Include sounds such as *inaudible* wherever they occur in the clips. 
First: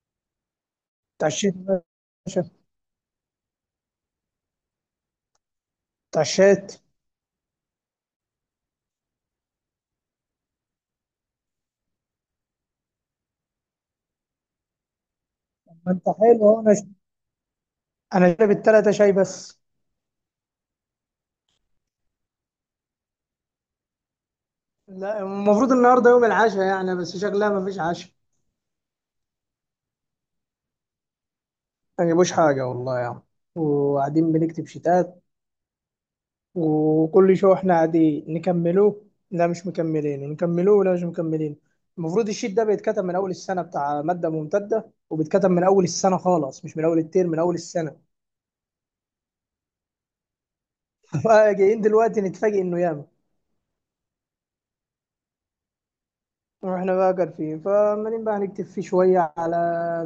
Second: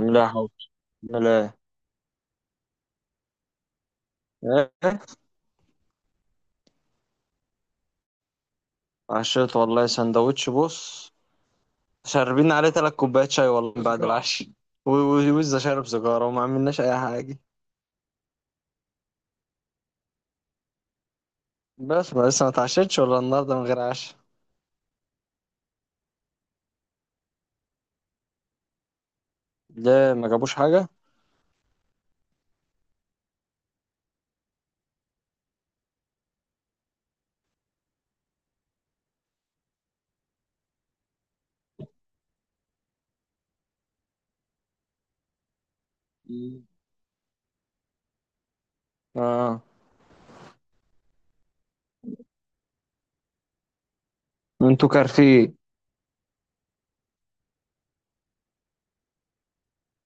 لا حول ولا اتعشيت يا باشا؟ إيه؟ اتعشيت؟ عشيت والله سندوتش، بص، شاربين عليه تلات كوبايات شاي والله بعد سيجارة العشاء. وإزاي شارب ما انت سيجارة وما حلو اهو. انا عملناش أي حاجة؟ انا شارب التلاتة شاي بس. بس ما لسه ما اتعشتش ولا النهاردة من غير عشاء؟ لا، المفروض النهارده يوم العشاء يعني، بس شكلها ما فيش عشاء. ليه ما جابوش حاجة؟ ما جابوش حاجه والله يعني. وقاعدين بنكتب شتات. وكل شو احنا قاعدين نكملوه. لا، مش مكملين. ونكملوه، لا مش مكملين. المفروض الشيت ده بيتكتب من اول السنه، بتاع ماده ممتده، وبيتكتب من اول السنه مم. خالص، مش من اول الترم، من اول السنه. اه، *laughs* جايين دلوقتي نتفاجئ انه ياما. انتوا كارفين. واحنا بقى قارفين، فعمالين بقى نكتب فيه شوية، على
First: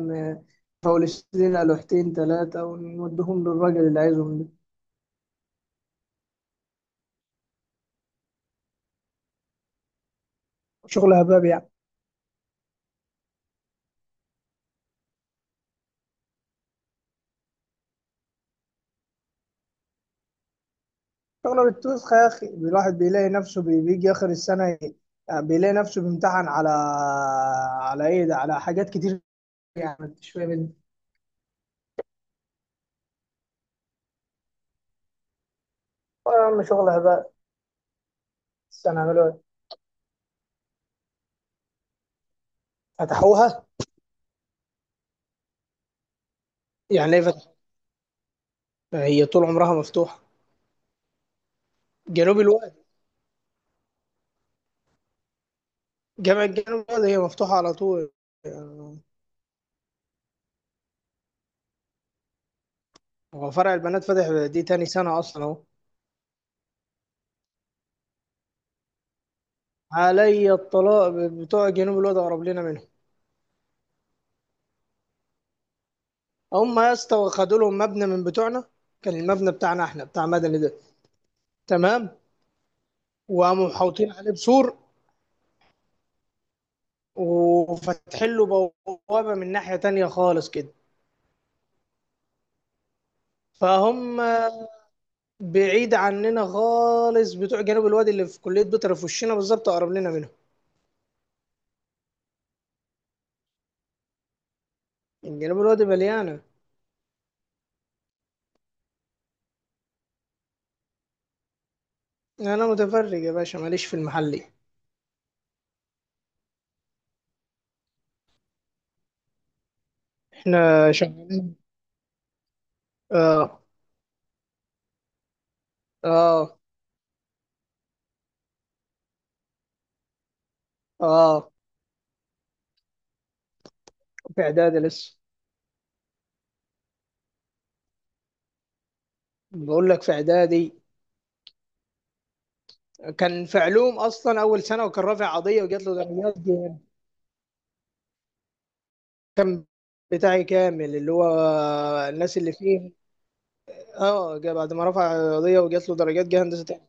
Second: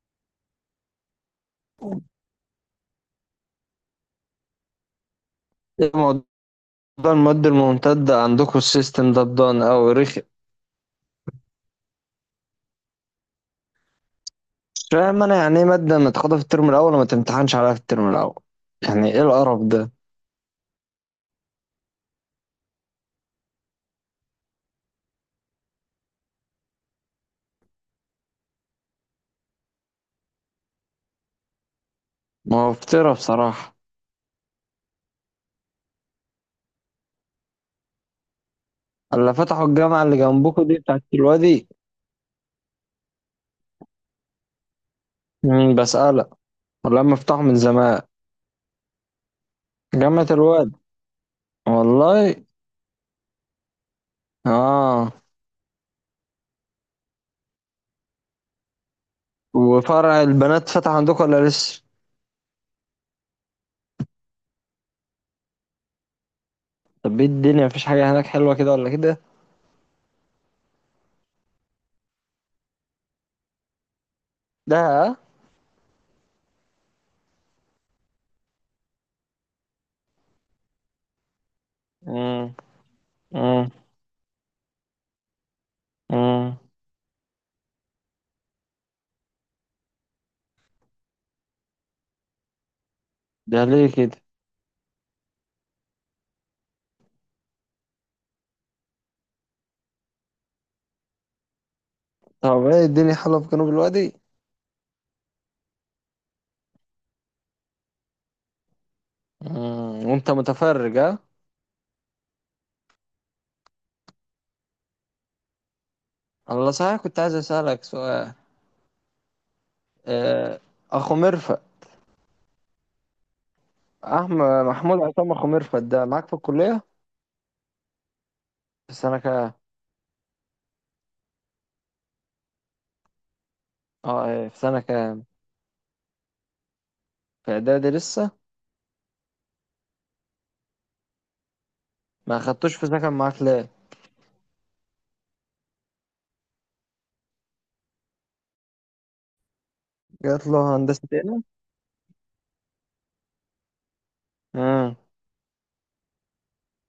م- نفولش لنا لوحتين تلاتة ونوديهم للراجل اللي عايزهم ده. ايه موضوع المواد الممتدة عندكم؟ السيستم ده بدان أوي، رخي. شغل هباب يعني. مش فاهم أنا، يعني إيه مادة متاخدة في الترم الأول وما تمتحنش عليها في الترم الأول؟ يعني إيه القرف ده؟ شغل بالتوسخ يا أخي. الواحد بيلاقي نفسه بيجي آخر السنة، يعني بيلاقي نفسه بيمتحن على إيه ده؟ على حاجات كتير. يعني ما انتش فاهم انت. موفرة بصراحة. آه يا عم، شغل هباب. السنة عملوا اللي إيه؟ فتحوا الجامعة اللي جنبكم دي بتاعت الوادي؟ فتحوها؟ مم، بسألك، ولا يعني هم ليه فتحوا فتحوا؟ من زمان؟ هي طول عمرها مفتوحة. جامعة الوادي، جنوب والله. الواد. اه، جامعة جنوب الواد هي مفتوحة على طول. وفرع البنات فتح عندكم ولا لسه؟ هو فرع البنات فاتح، دي تاني سنة أصلا أهو. طب ايه الدنيا، مفيش حاجة هناك حلوة كده ولا كده؟ علي الطلاق بتوع جنوب الواد قرب لنا منهم. ده هم يا اسطى خدوا لهم مبنى من بتوعنا. كان المبنى بتاعنا احنا بتاع مدني ده، تمام. امم، وقاموا امم، محوطين عليه بسور، امم. وفاتحين له بوابة من ناحية تانية خالص كده. ده ليه كده؟ فهم بعيد عننا خالص. بتوع جنوب الوادي اللي في كلية بيطر في وشنا بالظبط، أقرب لنا منهم. طب ايه الدنيا حلوة في جنوب الوادي؟ جنوب الوادي مليانة. امم، وانت متفرج؟ ها، أنا متفرج يا باشا، ماليش في المحلي. الله، صحيح كنت عايز اسألك سؤال. آه، احنا اخو شغال. مرفق، اه. احمد محمود عصام، اخو مرفق ده معاك في اه. الكلية؟ في السنة كام؟ اه، اه. في في اعدادي سنة لسه. كام؟ في إعدادي لسه؟ بقول لك في اعدادي. ما خدتوش في سكن معاك كان في ليه؟ علوم اصلا اول سنه، وكان رافع قضيه وجات له درجات جامد. كان جات بتاعي له كامل، هندسة اللي هو هنا. الناس اللي فيه. اه، بعد ما امم. رفع قضيه وجات له درجات جه هندسه تاني.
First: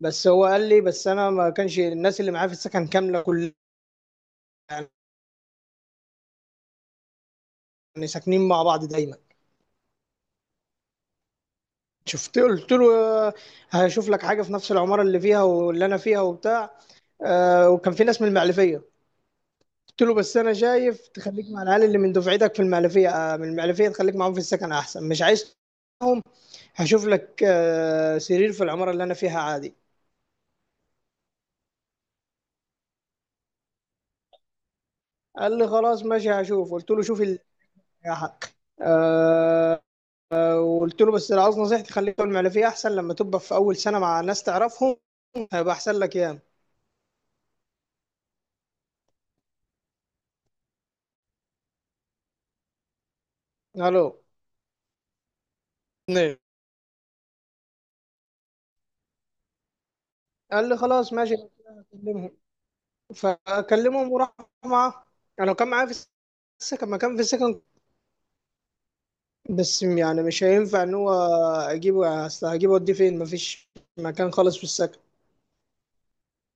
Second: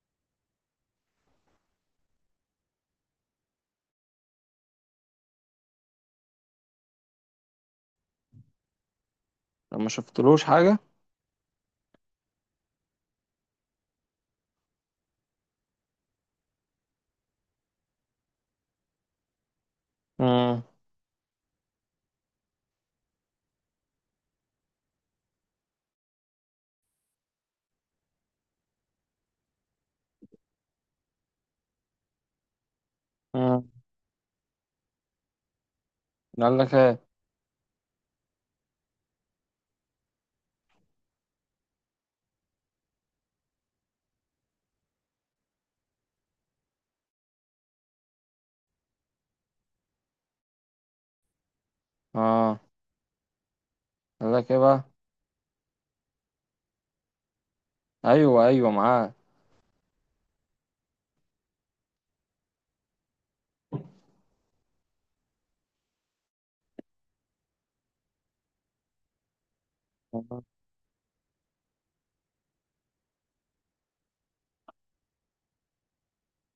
بس هو قال لي، بس انا ما كانش الناس اللي معايا في السكن كامله، كل يعني ساكنين مع بعض دايما. ما شفتلوش حاجة؟ شفت، قلت له آه، هشوف لك حاجه في نفس العماره اللي فيها واللي انا فيها وبتاع، وكان في ناس من المعلفيه. قلت له بس انا امم، شايف تخليك مع العيال اللي من دفعتك في المعلفيه، من المعلفيه، تخليك معاهم في السكن احسن، مش عايز معاهم. هشوف لك سرير في العماره اللي انا فيها عادي. امم. قال لي خلاص ماشي قال هشوف. لك قلت له ايه؟ شوف يا حق. آه، وقلت له بس لو عاوز نصيحتي، خليك في المعلفيه احسن، لما تبقى في اول سنه مع ناس تعرفهم هيبقى احسن لك ياما. اه. الو. قال لك ايه بقى؟ نعم. ايوه ايوه، معاك. قال لي خلاص ماشي، هكلمهم. فكلمهم وراح معاه. انا كان معايا في السكن، ما كان في السكن، بس يعني آه، مش هينفع ان هو اجيبه. اصل هجيبه اوديه فين؟ مفيش مكان خالص في السكن.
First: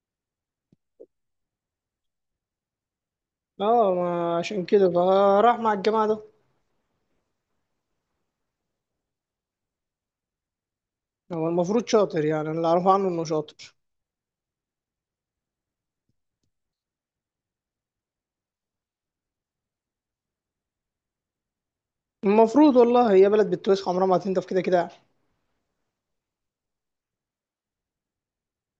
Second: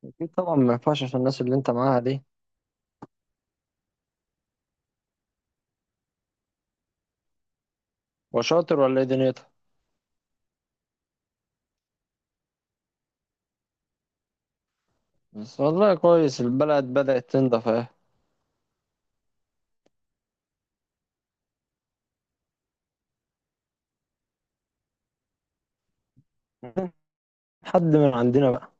اكيد طبعا، ما ينفعش عشان الناس اللي انت معاها دي. اه، ما عشان كده فراح مع الجماعه ده. وشاطر ولا ايه دنيتها؟ هو المفروض شاطر يعني، أنا اللي اعرفه عنه انه شاطر. بس والله كويس، البلد بدأت تنضف اهي. المفروض والله، هي بلد بتوسخ، عمرها ما هتنضف كده كده. *laughs* حد من عندنا بقى؟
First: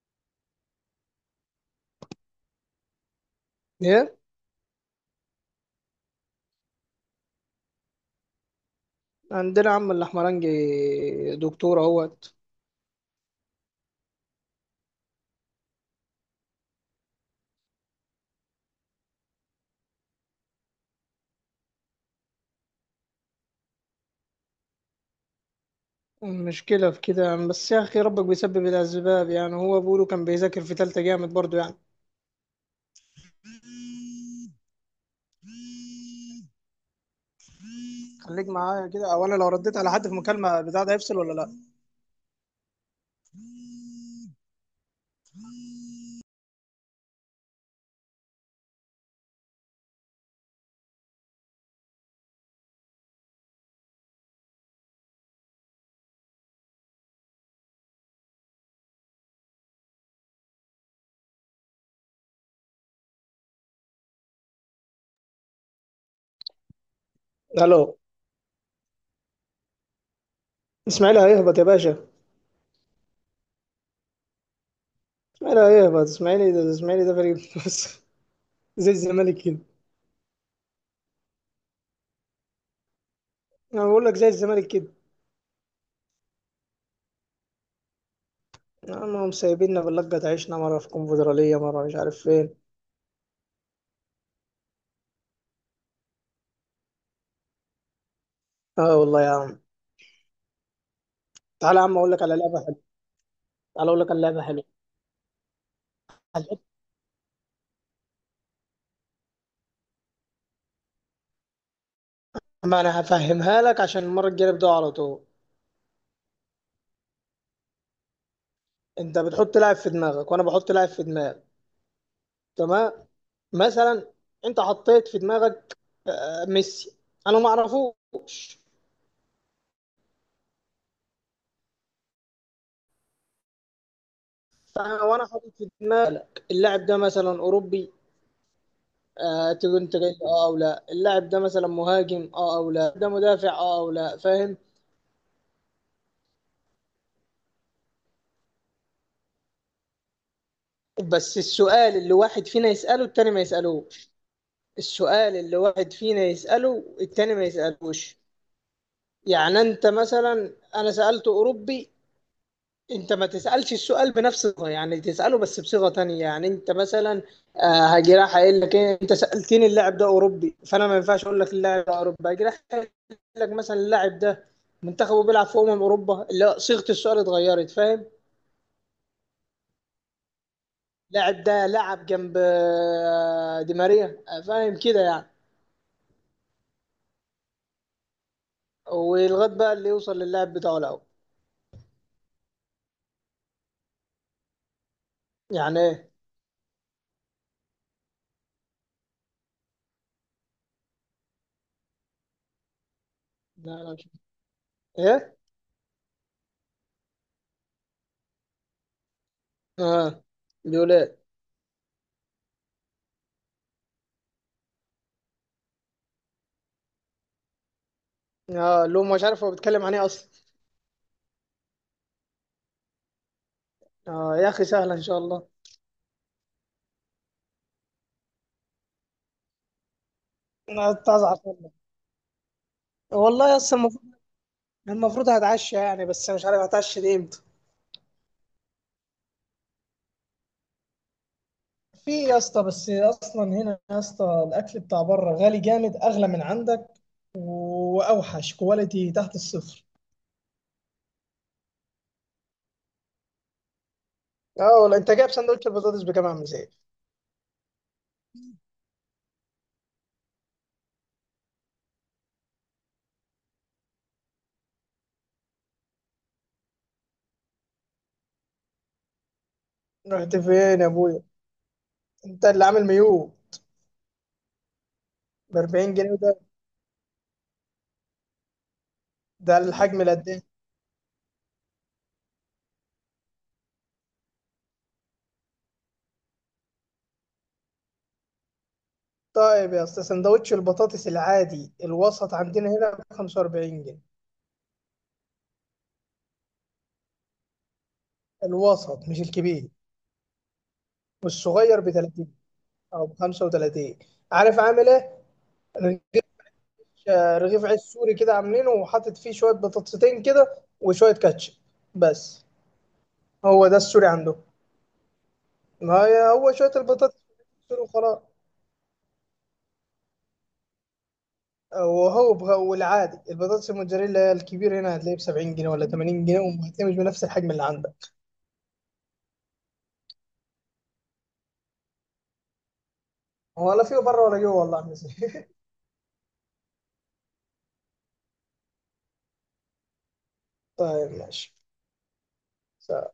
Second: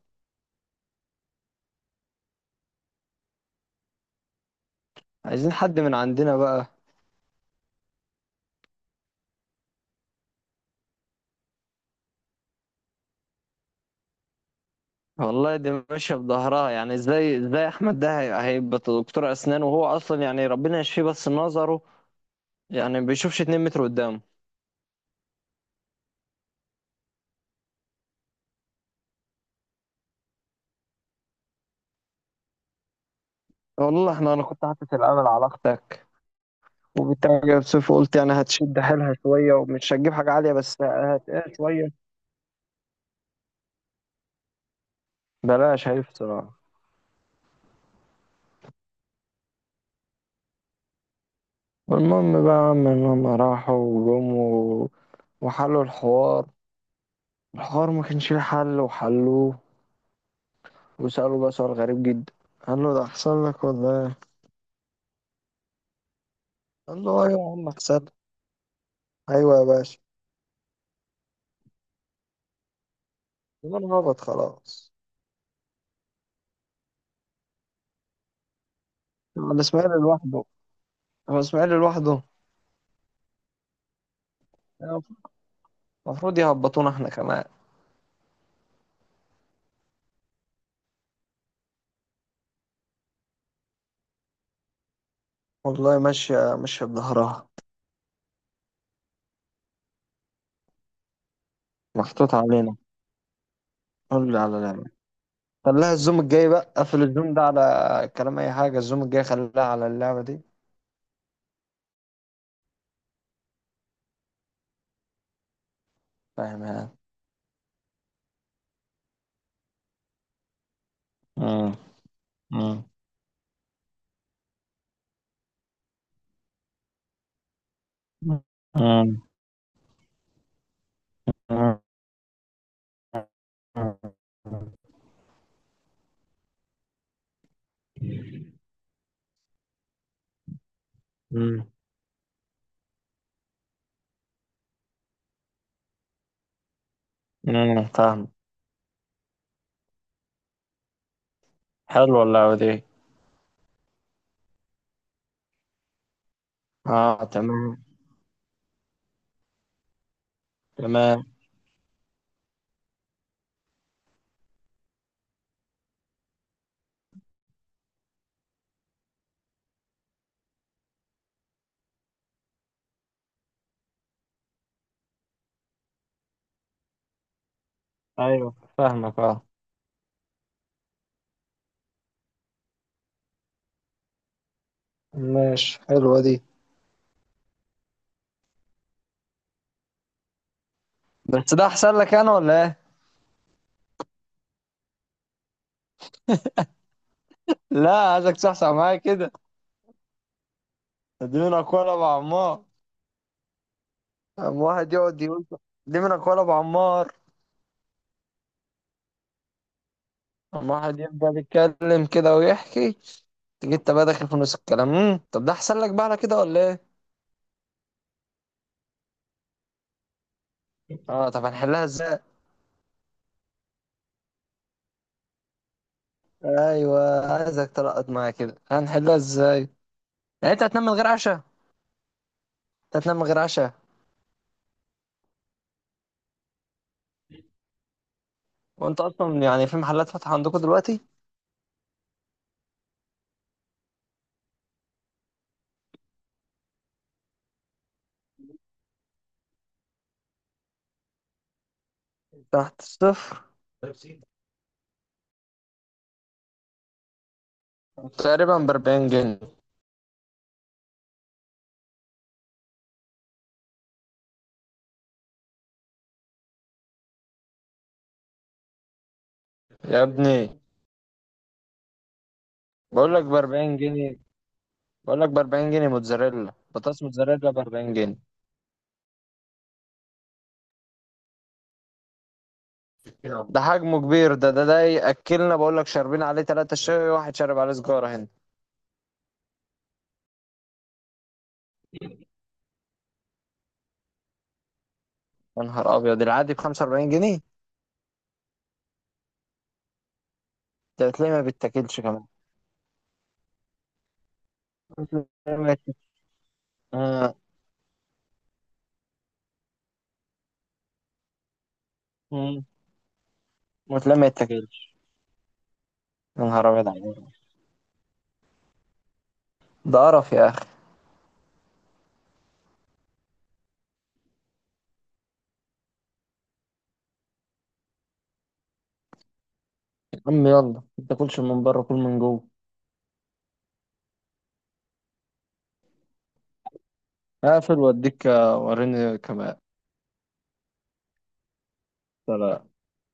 ايه؟ عايزين حد من عندنا بقى. عندنا عم الاحمرنجي، دكتور اهوت. والله دي ماشية بظهرها، يعني ازاي ازاي احمد ده هيبقى دكتور اسنان، وهو اصلا يعني ربنا يشفيه، بس نظره يعني بيشوفش 2 متر قدامه. المشكلة في كده يعني، بس يا أخي ربك بيسبب الأسباب. يعني هو بيقولوا كان بيذاكر في تالتة جامد برضه يعني. والله احنا، انا كنت حاطط الامل على اختك، وبالتالي جايب صفر، قلت يعني خليك هتشد معايا كده. حيلها أو أنا لو شويه، رديت على ومش حد هتجيب في حاجه عاليه مكالمة بس بتاع، ده هيفصل ولا لأ؟ هتقل شويه. بلاش، هي بصراحه. والمهم بقى يا عم ان هم راحوا وجم وحلوا الحوار. الحوار ما كانش ليه حل وحلوه. وسالوا بقى سؤال غريب جدا، قال له ده حصل لك ولا ايه؟ قال له ايوه يا عم ألو. حصل. ايوه يا باشا. إسماعيل هيهبط يا باشا. يبقى انا هبط خلاص. لا، ايه بقى الاسماعيلي ده؟ الاسماعيلي ده فريق بس. *laughs* زي الزمالك هو كده. الاسماعيلي لوحده؟ هو الاسماعيلي لوحده. انا بقول لك زي الزمالك كده. المفروض يهبطونا احنا كمان. هم سايبيننا باللقة، تعيشنا مرة في كونفدرالية، مرة مش عارف فين. والله ماشية ماشية بظهرها، اه والله يا عم. تعالى يا عم اقول لك محطوط على لعبة علينا. حلوة. تعالى اقول لك على قول لي لعبة على حلوة. اللعبة. خليها الزوم الجاي هتحط- بقى، قفل الزوم ده على كلام أي حاجة، الزوم الجاي خليها على اللعبة دي. ما انا هفهمها لك عشان المرة الجاية نبدأ على طول. فاهم يعني؟ انت بتحط لاعب في دماغك، وانا بحط لاعب في دماغي. مم. مم. تمام. مثلا انت حطيت في دماغك ميسي، انا ما اعرفوش. مم. مم. مم. وانا حاطط في دماغك اللاعب ده مثلا اوروبي. آه، تقول انت جاي اه او لا. اللاعب ده مثلا مهاجم؟ اه او لا. ده مدافع؟ اه او لا. فاهم. فاهم. بس السؤال اللي حلوة واحد اللعبة فينا دي. يسأله، التاني ما يسألوش. السؤال اللي واحد فينا يسأله، اه التاني ما تمام، يسألوش. يعني انت مثلا، انا تمام. سألت اوروبي. انت ما تسألش السؤال بنفس الصيغة، يعني تسأله بس بصيغة تانية. يعني انت مثلا آه، هاجي راح قايل لك ايه؟ انت سألتني اللاعب ده اوروبي، فانا ما ينفعش اقول لك اللاعب ده اوروبي. هاجي راح قايل لك مثلا، اللاعب ده منتخبه بيلعب في اوروبا، لا، صيغة السؤال اتغيرت. فاهم. أيوة فاهمك، أه. اللاعب ده لعب جنب دي ماريا. آه، فاهم كده يعني. ماشي، حلوة دي. ولغايه بقى اللي يوصل للاعب بتاعه الاول. بس ده أحسن لك أنا ولا إيه؟ يعني ايه؟ لا، عايزك تصحصح معايا كده، اديني أقوى أنا بعمار. لا، لا مش قام واحد يقعد ايه. يقول دي منك ولا ابو عمار. اه. قام بيقول واحد ايه؟ يفضل يتكلم كده ويحكي، تيجي انت بقى داخل في نص الكلام. طب ده احسن لك بقى على كده ولا ايه؟ اه، لو مش عارف هو بيتكلم عن ايه اصلا. اه. طب هنحلها ازاي؟ اه يا اخي سهله ان شاء الله. ايوه، عايزك تلقط معايا كده، هنحلها ازاي؟ يعني انت هتنام من انا غير كنت ازعل عشاء؟ والله. انت هتنام من غير والله يا عشاء؟ اسطى المفروض هتعشى يعني، بس مش عارف هتعشى دي امتى. وانت اصلا يعني في محلات فاتحه عندكم دلوقتي؟ في يا اسطى، بس اصلا هنا يا اسطى الاكل بتاع بره غالي جامد، اغلى من عندك، واوحش، كواليتي تحت الصفر. تحت الصفر. اه والله، انت جايب سندوتش البطاطس بكام يا عم زين؟ تقريبا ب 40 جنيه، يا رحت ابني. فين يا ابويا؟ انت اللي عامل بقول لك ميو؟ ب 40 جنيه. بقول لك ب ب 40 جنيه، 40 جنيه؟ ده موتزاريلا بطاطس، موتزاريلا ب 40 جنيه. ده الحجم اللي قد ايه؟ يلا، ده حجمه كبير، ده ياكلنا، بقول لك شاربين عليه 3 شاي، واحد شارب عليه سجارة هنا. طيب يا اسطى، سندوتش البطاطس العادي الوسط عندنا هنا ب 45 جنيه. يا نهار ابيض، العادي ب 45 جنيه؟ الوسط مش الكبير. ده تلاقيه ما والصغير ب بيتاكلش كمان. 30 او ب 35. عارف عامل ايه؟ وتلاقيه ما يت- رغيف. آه، آه، رغيف عيش سوري كده عاملينه، وحاطط فيه شويه بطاطستين كده وشويه كاتشب بس. مم. هو ده السوري وتلاقيه ما عنده. يتاكلش. ما هي يا هو نهار شويه ابيض البطاطس عليك، السوري وخلاص. ده قرف يا اخي. وهو والعادي البطاطس الموتزاريلا هي الكبير، هنا هتلاقيه ب 70 جنيه ولا 80 جنيه، وهتلاقيه مش بنفس الحجم اللي عندك. يا عم يلا، ما تاكلش من بره، كل من جوه. ولا فيه بره ولا جوه والله. *laughs* يا عم زين. اقفل واديك، وريني كمان. طيب ماشي. سلام. So